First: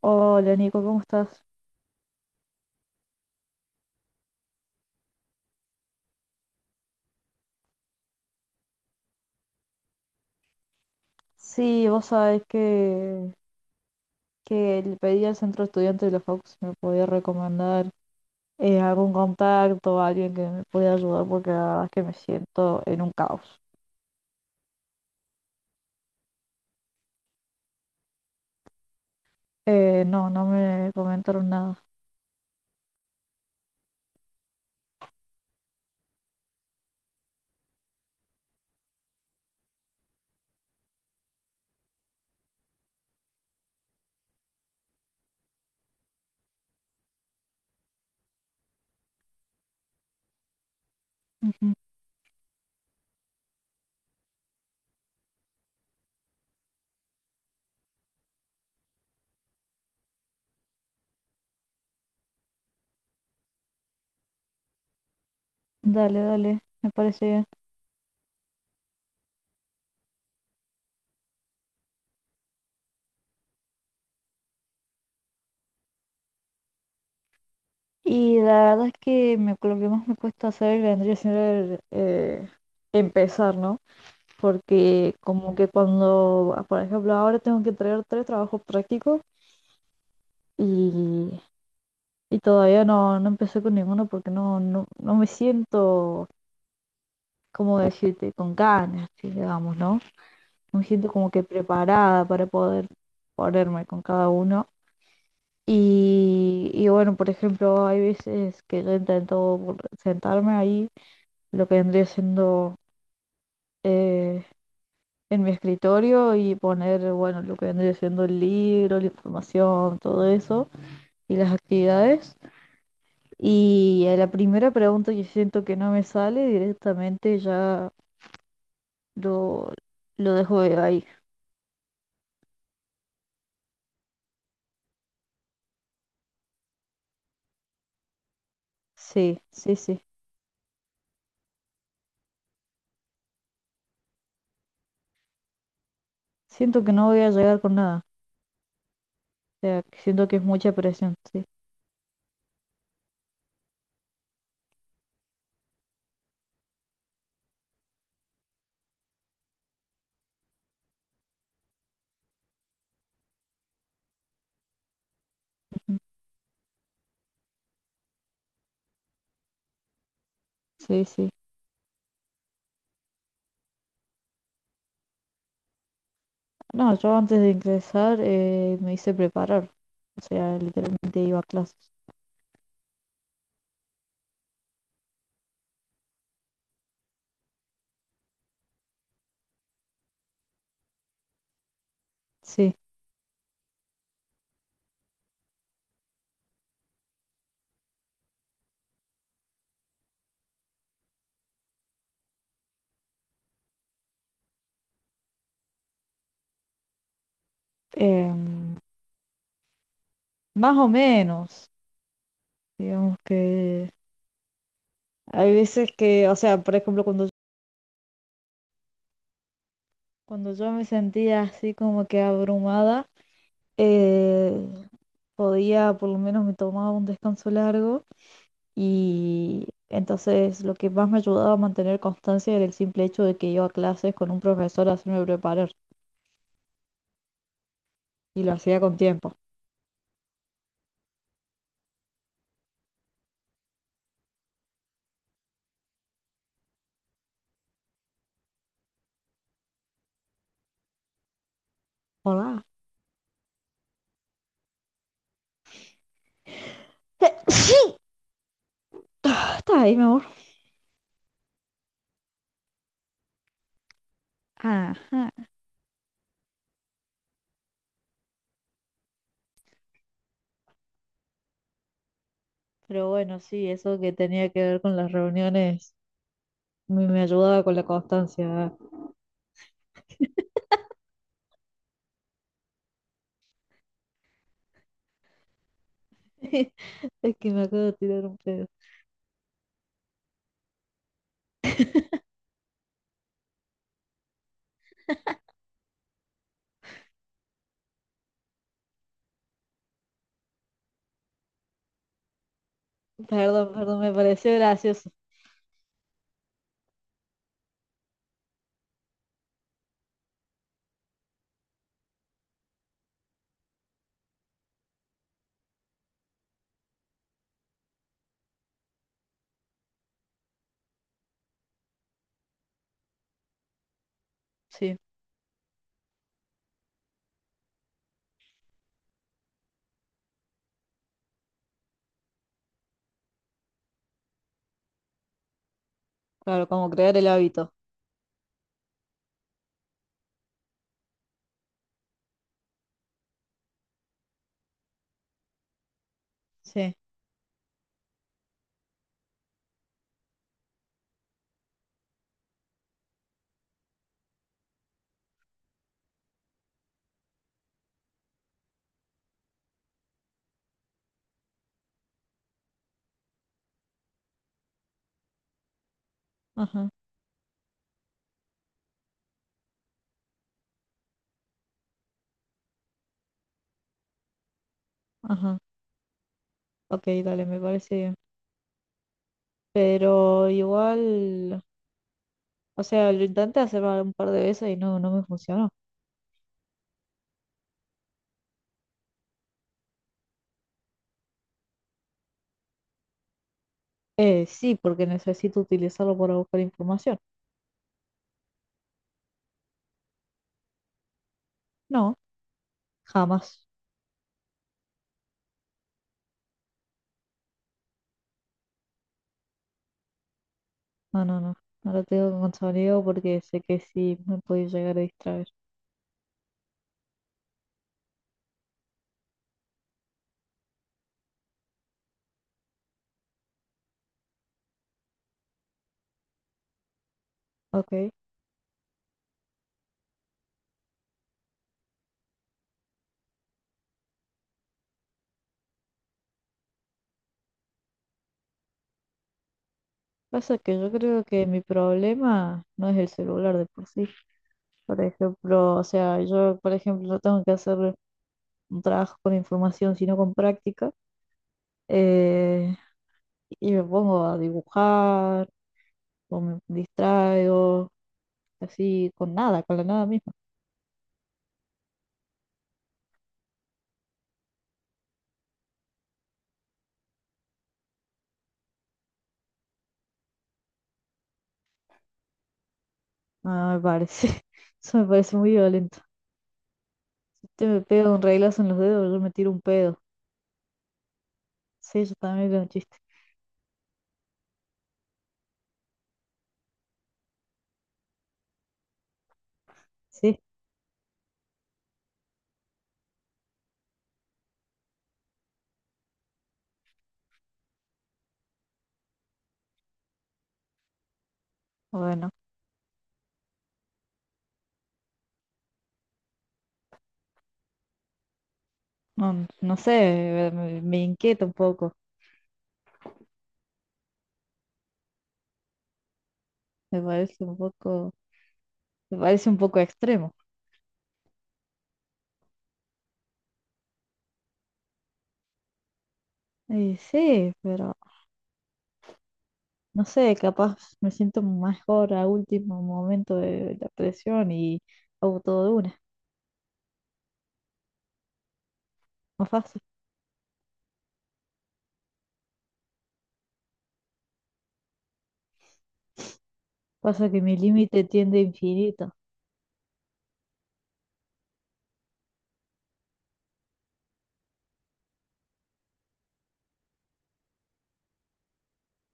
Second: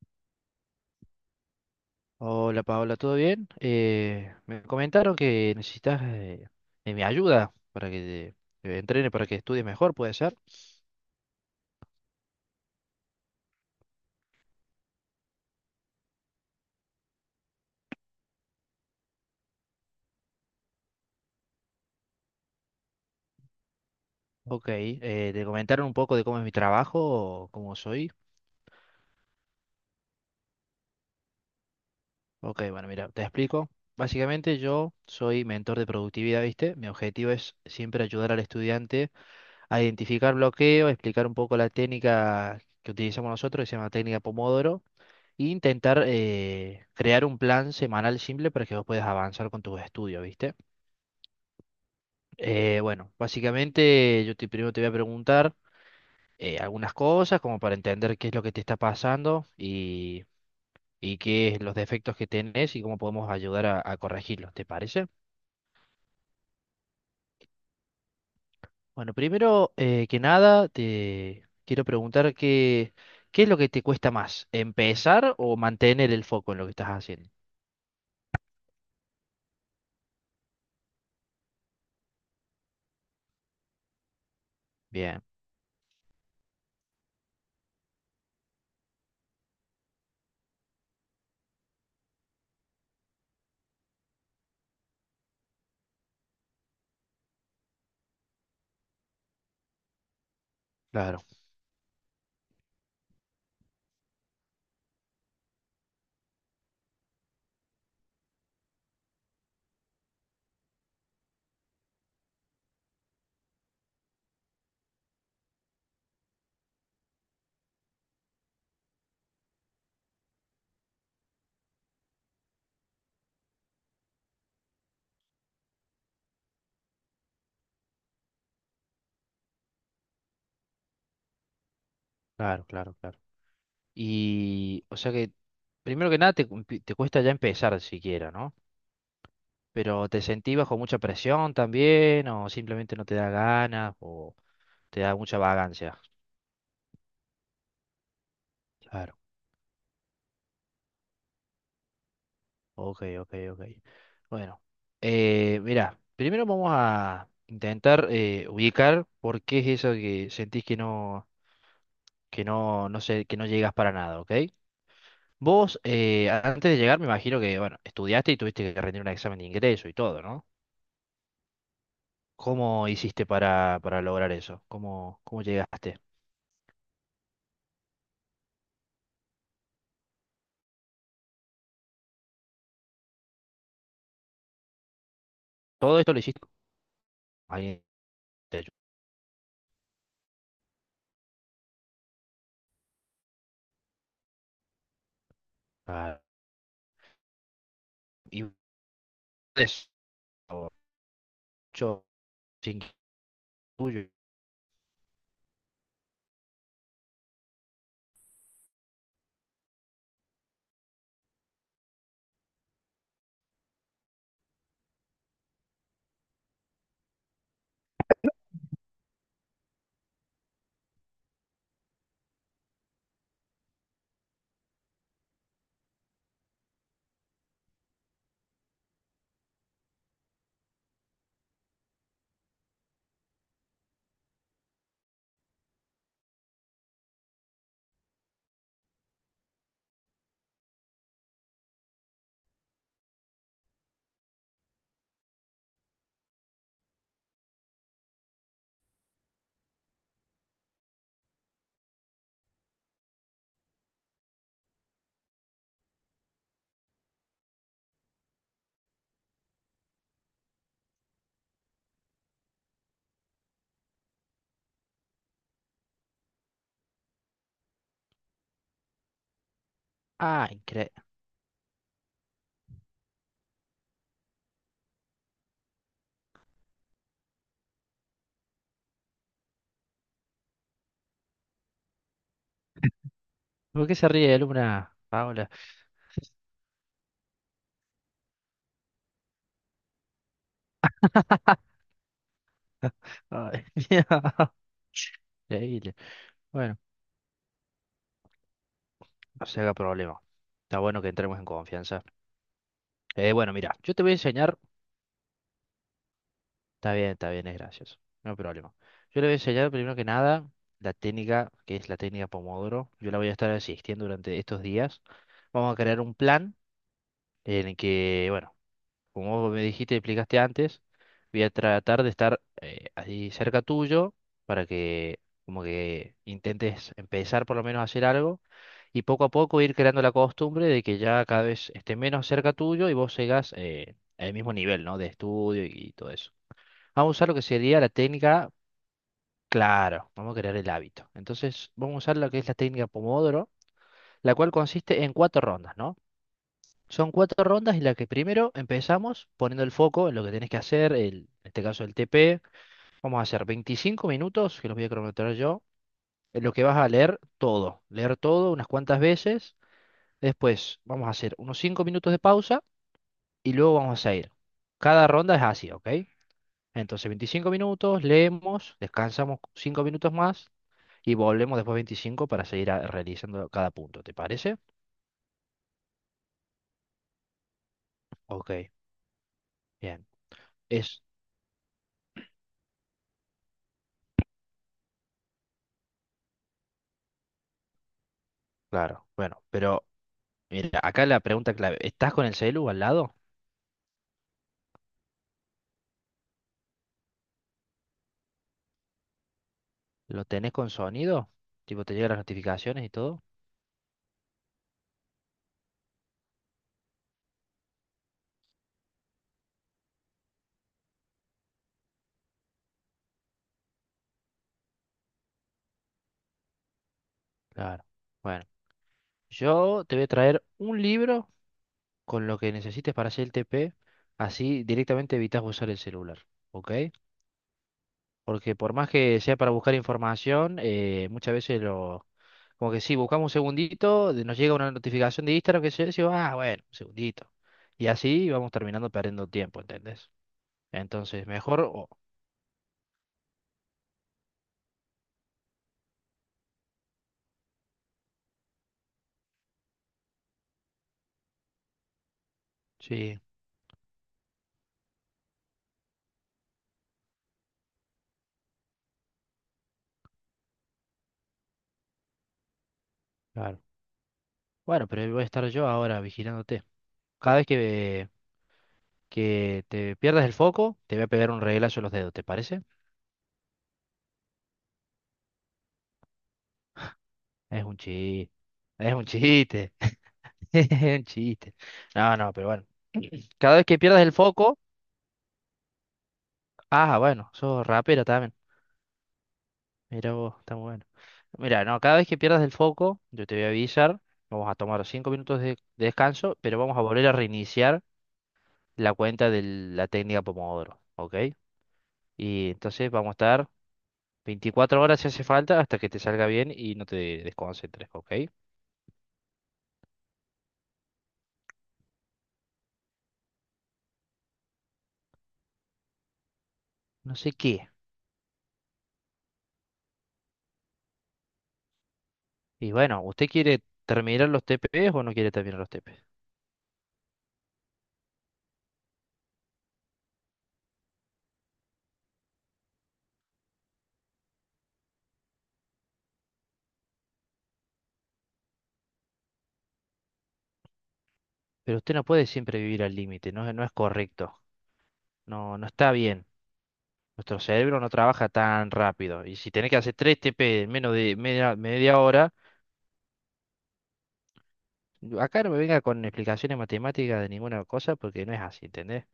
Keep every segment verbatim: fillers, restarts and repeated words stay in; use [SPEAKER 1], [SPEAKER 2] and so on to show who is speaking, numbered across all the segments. [SPEAKER 1] Hola Nico, ¿cómo estás?
[SPEAKER 2] Hola Paola, ¿todo bien? Eh, me comentaron que necesitas eh, de mi ayuda para que te, te entrene, para que estudies mejor, ¿puede ser?
[SPEAKER 1] Sí, vos sabés que, que le pedí al centro estudiante de la facu si me podía recomendar, eh, algún contacto, alguien que me pudiera ayudar porque la verdad es que me siento en un caos.
[SPEAKER 2] Ok, eh, ¿te comentaron un poco de cómo es mi trabajo o cómo soy?
[SPEAKER 1] Eh, no, no me comentaron nada.
[SPEAKER 2] Ok, bueno, mira, te explico. Básicamente yo soy mentor de productividad, ¿viste? Mi objetivo es siempre ayudar al estudiante a identificar bloqueos, explicar un poco la técnica que utilizamos nosotros, que se llama técnica Pomodoro, e intentar eh, crear un plan semanal simple para que vos puedas avanzar con tus estudios, ¿viste?
[SPEAKER 1] Ujú.
[SPEAKER 2] Eh, bueno, básicamente yo te, primero te voy a preguntar eh, algunas cosas como para entender qué es lo que te está pasando y, y qué es los defectos que tenés y cómo podemos ayudar a, a corregirlos, ¿te parece?
[SPEAKER 1] Dale, dale, me parece bien.
[SPEAKER 2] Bueno, primero eh, que nada te quiero preguntar qué, qué es lo que te cuesta más, empezar o mantener el foco en lo que estás haciendo.
[SPEAKER 1] Y la verdad es que me- lo que más me cuesta hacer vendría siendo el, eh, empezar, ¿no? Porque
[SPEAKER 2] Bien,
[SPEAKER 1] como que cuando, ah, por ejemplo, ahora tengo que traer tres trabajos prácticos. Y y todavía no, no empecé con ninguno porque no, no, no me siento, como decirte, con ganas, sí, digamos, ¿no? No me siento
[SPEAKER 2] claro,
[SPEAKER 1] como que preparada para poder ponerme con cada uno. Y, y bueno, por ejemplo, hay veces que yo intento vol- sentarme ahí, lo que vendría siendo eh, en mi escritorio y poner, bueno, lo que vendría siendo el libro, la información, todo eso y las actividades. Y a la primera pregunta que siento que no me sale, directamente ya lo, lo dejo de ahí.
[SPEAKER 2] claro, claro, claro. Y o sea que primero que nada te, cu- te cuesta ya empezar siquiera, ¿no?
[SPEAKER 1] Sí, sí, sí.
[SPEAKER 2] Pero ¿te sentís bajo mucha presión también o simplemente no te da ganas o te da mucha vagancia?
[SPEAKER 1] Siento que no voy a llegar con nada.
[SPEAKER 2] Claro,
[SPEAKER 1] O sea, que siento que es mucha presión. Sí,
[SPEAKER 2] ok, ok, ok. Bueno, eh, mira, primero vamos a intentar eh, ubicar por qué es eso que sentís que no, que no, no sé, que no llegas para nada, ¿ok? Vos,
[SPEAKER 1] ujú.
[SPEAKER 2] eh, antes de llegar, me imagino que, bueno, estudiaste y tuviste que rendir un examen de ingreso y todo, ¿no?
[SPEAKER 1] Sí. Sí.
[SPEAKER 2] ¿Cómo hiciste para, para lograr eso? ¿Cómo, cómo llegaste?
[SPEAKER 1] No, yo antes de ingresar, eh, me hice preparar. O sea, literalmente iba a clases.
[SPEAKER 2] Todo esto lo hiciste. ¿Alguien te
[SPEAKER 1] Sí.
[SPEAKER 2] ayudó? Y eso, yo sin tuyo.
[SPEAKER 1] Em, más o menos. Digamos que hay veces que, o sea, por ejemplo, cuando, cuando yo me sentía así como que abrumada. eh, podía, por lo menos me tomaba un descanso largo y entonces lo que más me ayudaba a mantener constancia era el simple hecho de que iba a clases con un profesor a hacerme preparar y lo hacía con tiempo. Hola. Sí. Ah, está ahí, mi amor. Ajá.
[SPEAKER 2] Ah, increíble.
[SPEAKER 1] Pero bueno, sí, eso que tenía que ver con las reuniones me, me ayudaba con la constancia.
[SPEAKER 2] ¿Por qué se ríe Luna, Paola?
[SPEAKER 1] Es que me acabo de tirar un pedo.
[SPEAKER 2] Ay, increíble. Bueno, no se haga problema. Está bueno que entremos en confianza. Eh, bueno,
[SPEAKER 1] Perdón,
[SPEAKER 2] mira, yo
[SPEAKER 1] perdón,
[SPEAKER 2] te voy
[SPEAKER 1] me
[SPEAKER 2] a
[SPEAKER 1] pareció
[SPEAKER 2] enseñar.
[SPEAKER 1] gracioso.
[SPEAKER 2] Está bien, está bien, es gracioso. No hay problema. Yo le voy a enseñar primero que nada la técnica, que es la técnica Pomodoro. Yo la voy a estar asistiendo durante estos días. Vamos a crear un plan en el que, bueno, como vos me dijiste y explicaste antes, voy a tratar de estar eh, ahí cerca tuyo para
[SPEAKER 1] Sí,
[SPEAKER 2] que como que intentes empezar por lo menos a hacer algo y poco a poco ir creando la costumbre de que ya cada vez esté menos cerca tuyo y vos sigas eh, al mismo nivel, ¿no? De estudio y todo eso.
[SPEAKER 1] claro, como
[SPEAKER 2] Vamos a
[SPEAKER 1] crear el
[SPEAKER 2] usar lo que
[SPEAKER 1] hábito.
[SPEAKER 2] sería la técnica, claro, vamos a crear el hábito. Entonces, vamos a usar lo que es la técnica Pomodoro, la cual consiste en cuatro rondas, ¿no?
[SPEAKER 1] Sí.
[SPEAKER 2] Son cuatro rondas en las que primero empezamos poniendo el foco en lo que tenés que hacer, el- en este caso el T P. Vamos a hacer veinticinco minutos, que los voy a cronometrar yo, en lo que vas a leer todo. Leer todo unas cuantas veces. Después vamos a hacer unos cinco minutos de pausa y luego vamos a ir. Cada ronda es así, ¿ok?
[SPEAKER 1] Ajá.
[SPEAKER 2] Entonces veinticinco minutos, leemos, descansamos cinco minutos más y volvemos después veinticinco para seguir a- realizando cada punto. ¿Te parece?
[SPEAKER 1] Ajá, ok, dale, me parece bien.
[SPEAKER 2] Ok, bien.
[SPEAKER 1] Pero
[SPEAKER 2] Es
[SPEAKER 1] igual, o sea, lo intenté hacer un par de veces y no, no me funcionó.
[SPEAKER 2] claro. Bueno, pero... Mira, acá la pregunta clave. ¿Estás con el celu al lado?
[SPEAKER 1] Eh, sí, porque necesito utilizarlo para buscar información.
[SPEAKER 2] ¿Lo tenés con sonido? Tipo, te llegan
[SPEAKER 1] No,
[SPEAKER 2] las notificaciones y todo.
[SPEAKER 1] jamás. No, no, no. No lo tengo con sonido porque sé que sí me puede llegar a distraer.
[SPEAKER 2] Claro. Bueno, yo te voy a traer un libro con lo que necesites para hacer el T P. Así directamente evitas usar el celular. ¿Ok?
[SPEAKER 1] Ok.
[SPEAKER 2] Porque por más que sea para buscar información, eh, muchas veces lo... Como que sí, buscamos un segundito, de- nos llega una notificación de Instagram que se dice, ah, bueno, un segundito. Y así vamos terminando perdiendo tiempo, ¿entendés?
[SPEAKER 1] Pasa que yo creo
[SPEAKER 2] Entonces,
[SPEAKER 1] que mi
[SPEAKER 2] mejor... o-
[SPEAKER 1] problema no es el celular de por sí. Por ejemplo, o sea, yo, por ejemplo, no tengo que hacer un trabajo con información, sino con práctica. Eh,
[SPEAKER 2] sí.
[SPEAKER 1] y me pongo a dibujar o me distraigo, así con nada, con la nada misma.
[SPEAKER 2] Claro. Bueno, pero ahí voy a estar yo ahora vigilándote. Cada vez que, que te pierdas el foco, te voy a pegar un reglazo en los dedos, ¿te parece?
[SPEAKER 1] Ah, me parece, eso me parece muy violento. Si
[SPEAKER 2] Es
[SPEAKER 1] usted
[SPEAKER 2] un
[SPEAKER 1] me pega un
[SPEAKER 2] chiste.
[SPEAKER 1] reglazo en los
[SPEAKER 2] Es un
[SPEAKER 1] dedos, yo me tiro un
[SPEAKER 2] chiste.
[SPEAKER 1] pedo.
[SPEAKER 2] Es un chiste.
[SPEAKER 1] Sí, yo
[SPEAKER 2] No, no, pero
[SPEAKER 1] también era
[SPEAKER 2] bueno.
[SPEAKER 1] un chiste.
[SPEAKER 2] Cada vez que pierdas el foco. Ah, bueno, sos rapera también. Mira vos,
[SPEAKER 1] Sí,
[SPEAKER 2] está muy bueno. Mira, no, cada vez que pierdas el foco, yo te voy a avisar. Vamos a tomar cinco minutos de, de descanso, pero vamos a volver a reiniciar la cuenta de la técnica Pomodoro, ¿ok?
[SPEAKER 1] bueno,
[SPEAKER 2] Y entonces vamos a estar veinticuatro horas si hace falta hasta que te salga bien y no te desconcentres, ¿ok?
[SPEAKER 1] no, no sé, me, me inquieta un poco, me
[SPEAKER 2] No sé
[SPEAKER 1] parece
[SPEAKER 2] qué.
[SPEAKER 1] un poco, me parece un poco extremo.
[SPEAKER 2] Y bueno, ¿usted quiere terminar los T Ps o no quiere terminar los T Ps?
[SPEAKER 1] Y sí, pero no sé, capaz me siento mejor a último momento de la presión y hago todo de una, más fácil.
[SPEAKER 2] Pero usted no puede siempre vivir al límite, no, es- no es correcto. No, no está bien.
[SPEAKER 1] Pasa
[SPEAKER 2] Nuestro
[SPEAKER 1] que mi
[SPEAKER 2] cerebro no
[SPEAKER 1] límite
[SPEAKER 2] trabaja
[SPEAKER 1] tiende a
[SPEAKER 2] tan
[SPEAKER 1] infinito.
[SPEAKER 2] rápido. Y si tenés que hacer tres T P en menos de media, media hora, acá no me venga con explicaciones matemáticas de ninguna cosa porque no es así, ¿entendés?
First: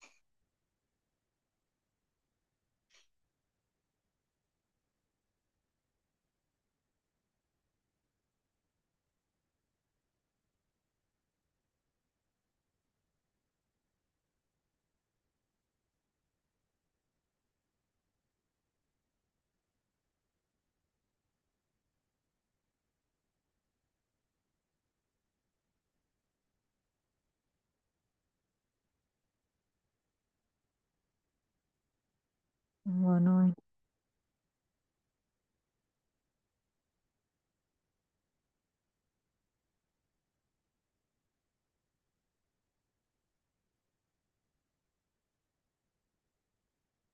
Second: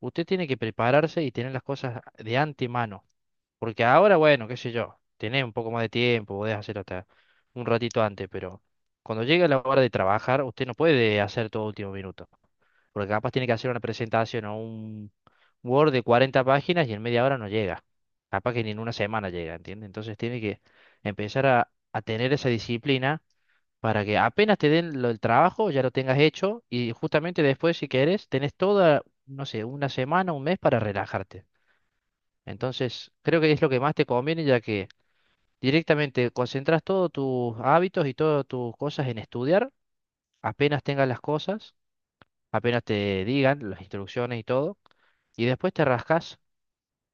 [SPEAKER 2] Usted tiene que prepararse y tener las cosas de antemano. Porque ahora, bueno, qué sé yo, tenés un poco más de tiempo, podés hacerlo hasta un ratito antes, pero cuando llegue la hora de trabajar, usted no puede hacer todo último minuto. Porque capaz tiene que hacer una presentación o un Word de cuarenta páginas y en media hora no llega. Capaz que ni en una semana llega, ¿entiendes? Entonces tiene que empezar a, a tener esa disciplina para que apenas te den lo, el trabajo, ya lo tengas hecho y justamente después, si querés, tenés toda, no sé, una semana, un mes para relajarte. Entonces, creo que
[SPEAKER 1] Bueno,
[SPEAKER 2] es lo que más te conviene, ya que directamente concentras todos tus hábitos y todas tus cosas en estudiar, apenas tengas las cosas, apenas te digan las instrucciones y todo, y después te rascas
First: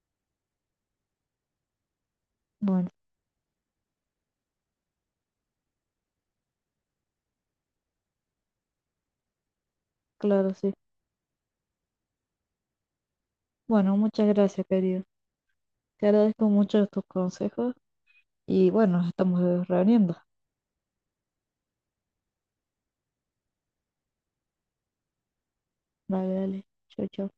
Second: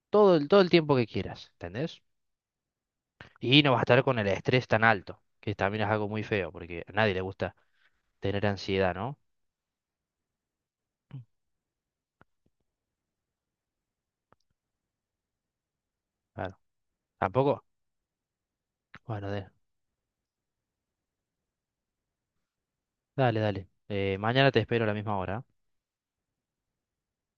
[SPEAKER 2] todo el, todo el tiempo que quieras, ¿entendés?
[SPEAKER 1] bueno,
[SPEAKER 2] Y no vas a estar con el estrés tan alto, que también es algo muy feo, porque a nadie le gusta tener ansiedad, ¿no?
[SPEAKER 1] claro, sí. Bueno, muchas gracias, querido. Te agradezco
[SPEAKER 2] Claro.
[SPEAKER 1] mucho tus
[SPEAKER 2] ¿Tampoco?
[SPEAKER 1] consejos y bueno, nos
[SPEAKER 2] Bueno, de-
[SPEAKER 1] estamos reuniendo.
[SPEAKER 2] dale, dale. Eh, mañana te espero a la misma hora. ¿Ah?
[SPEAKER 1] Vale, dale. Chau, chau.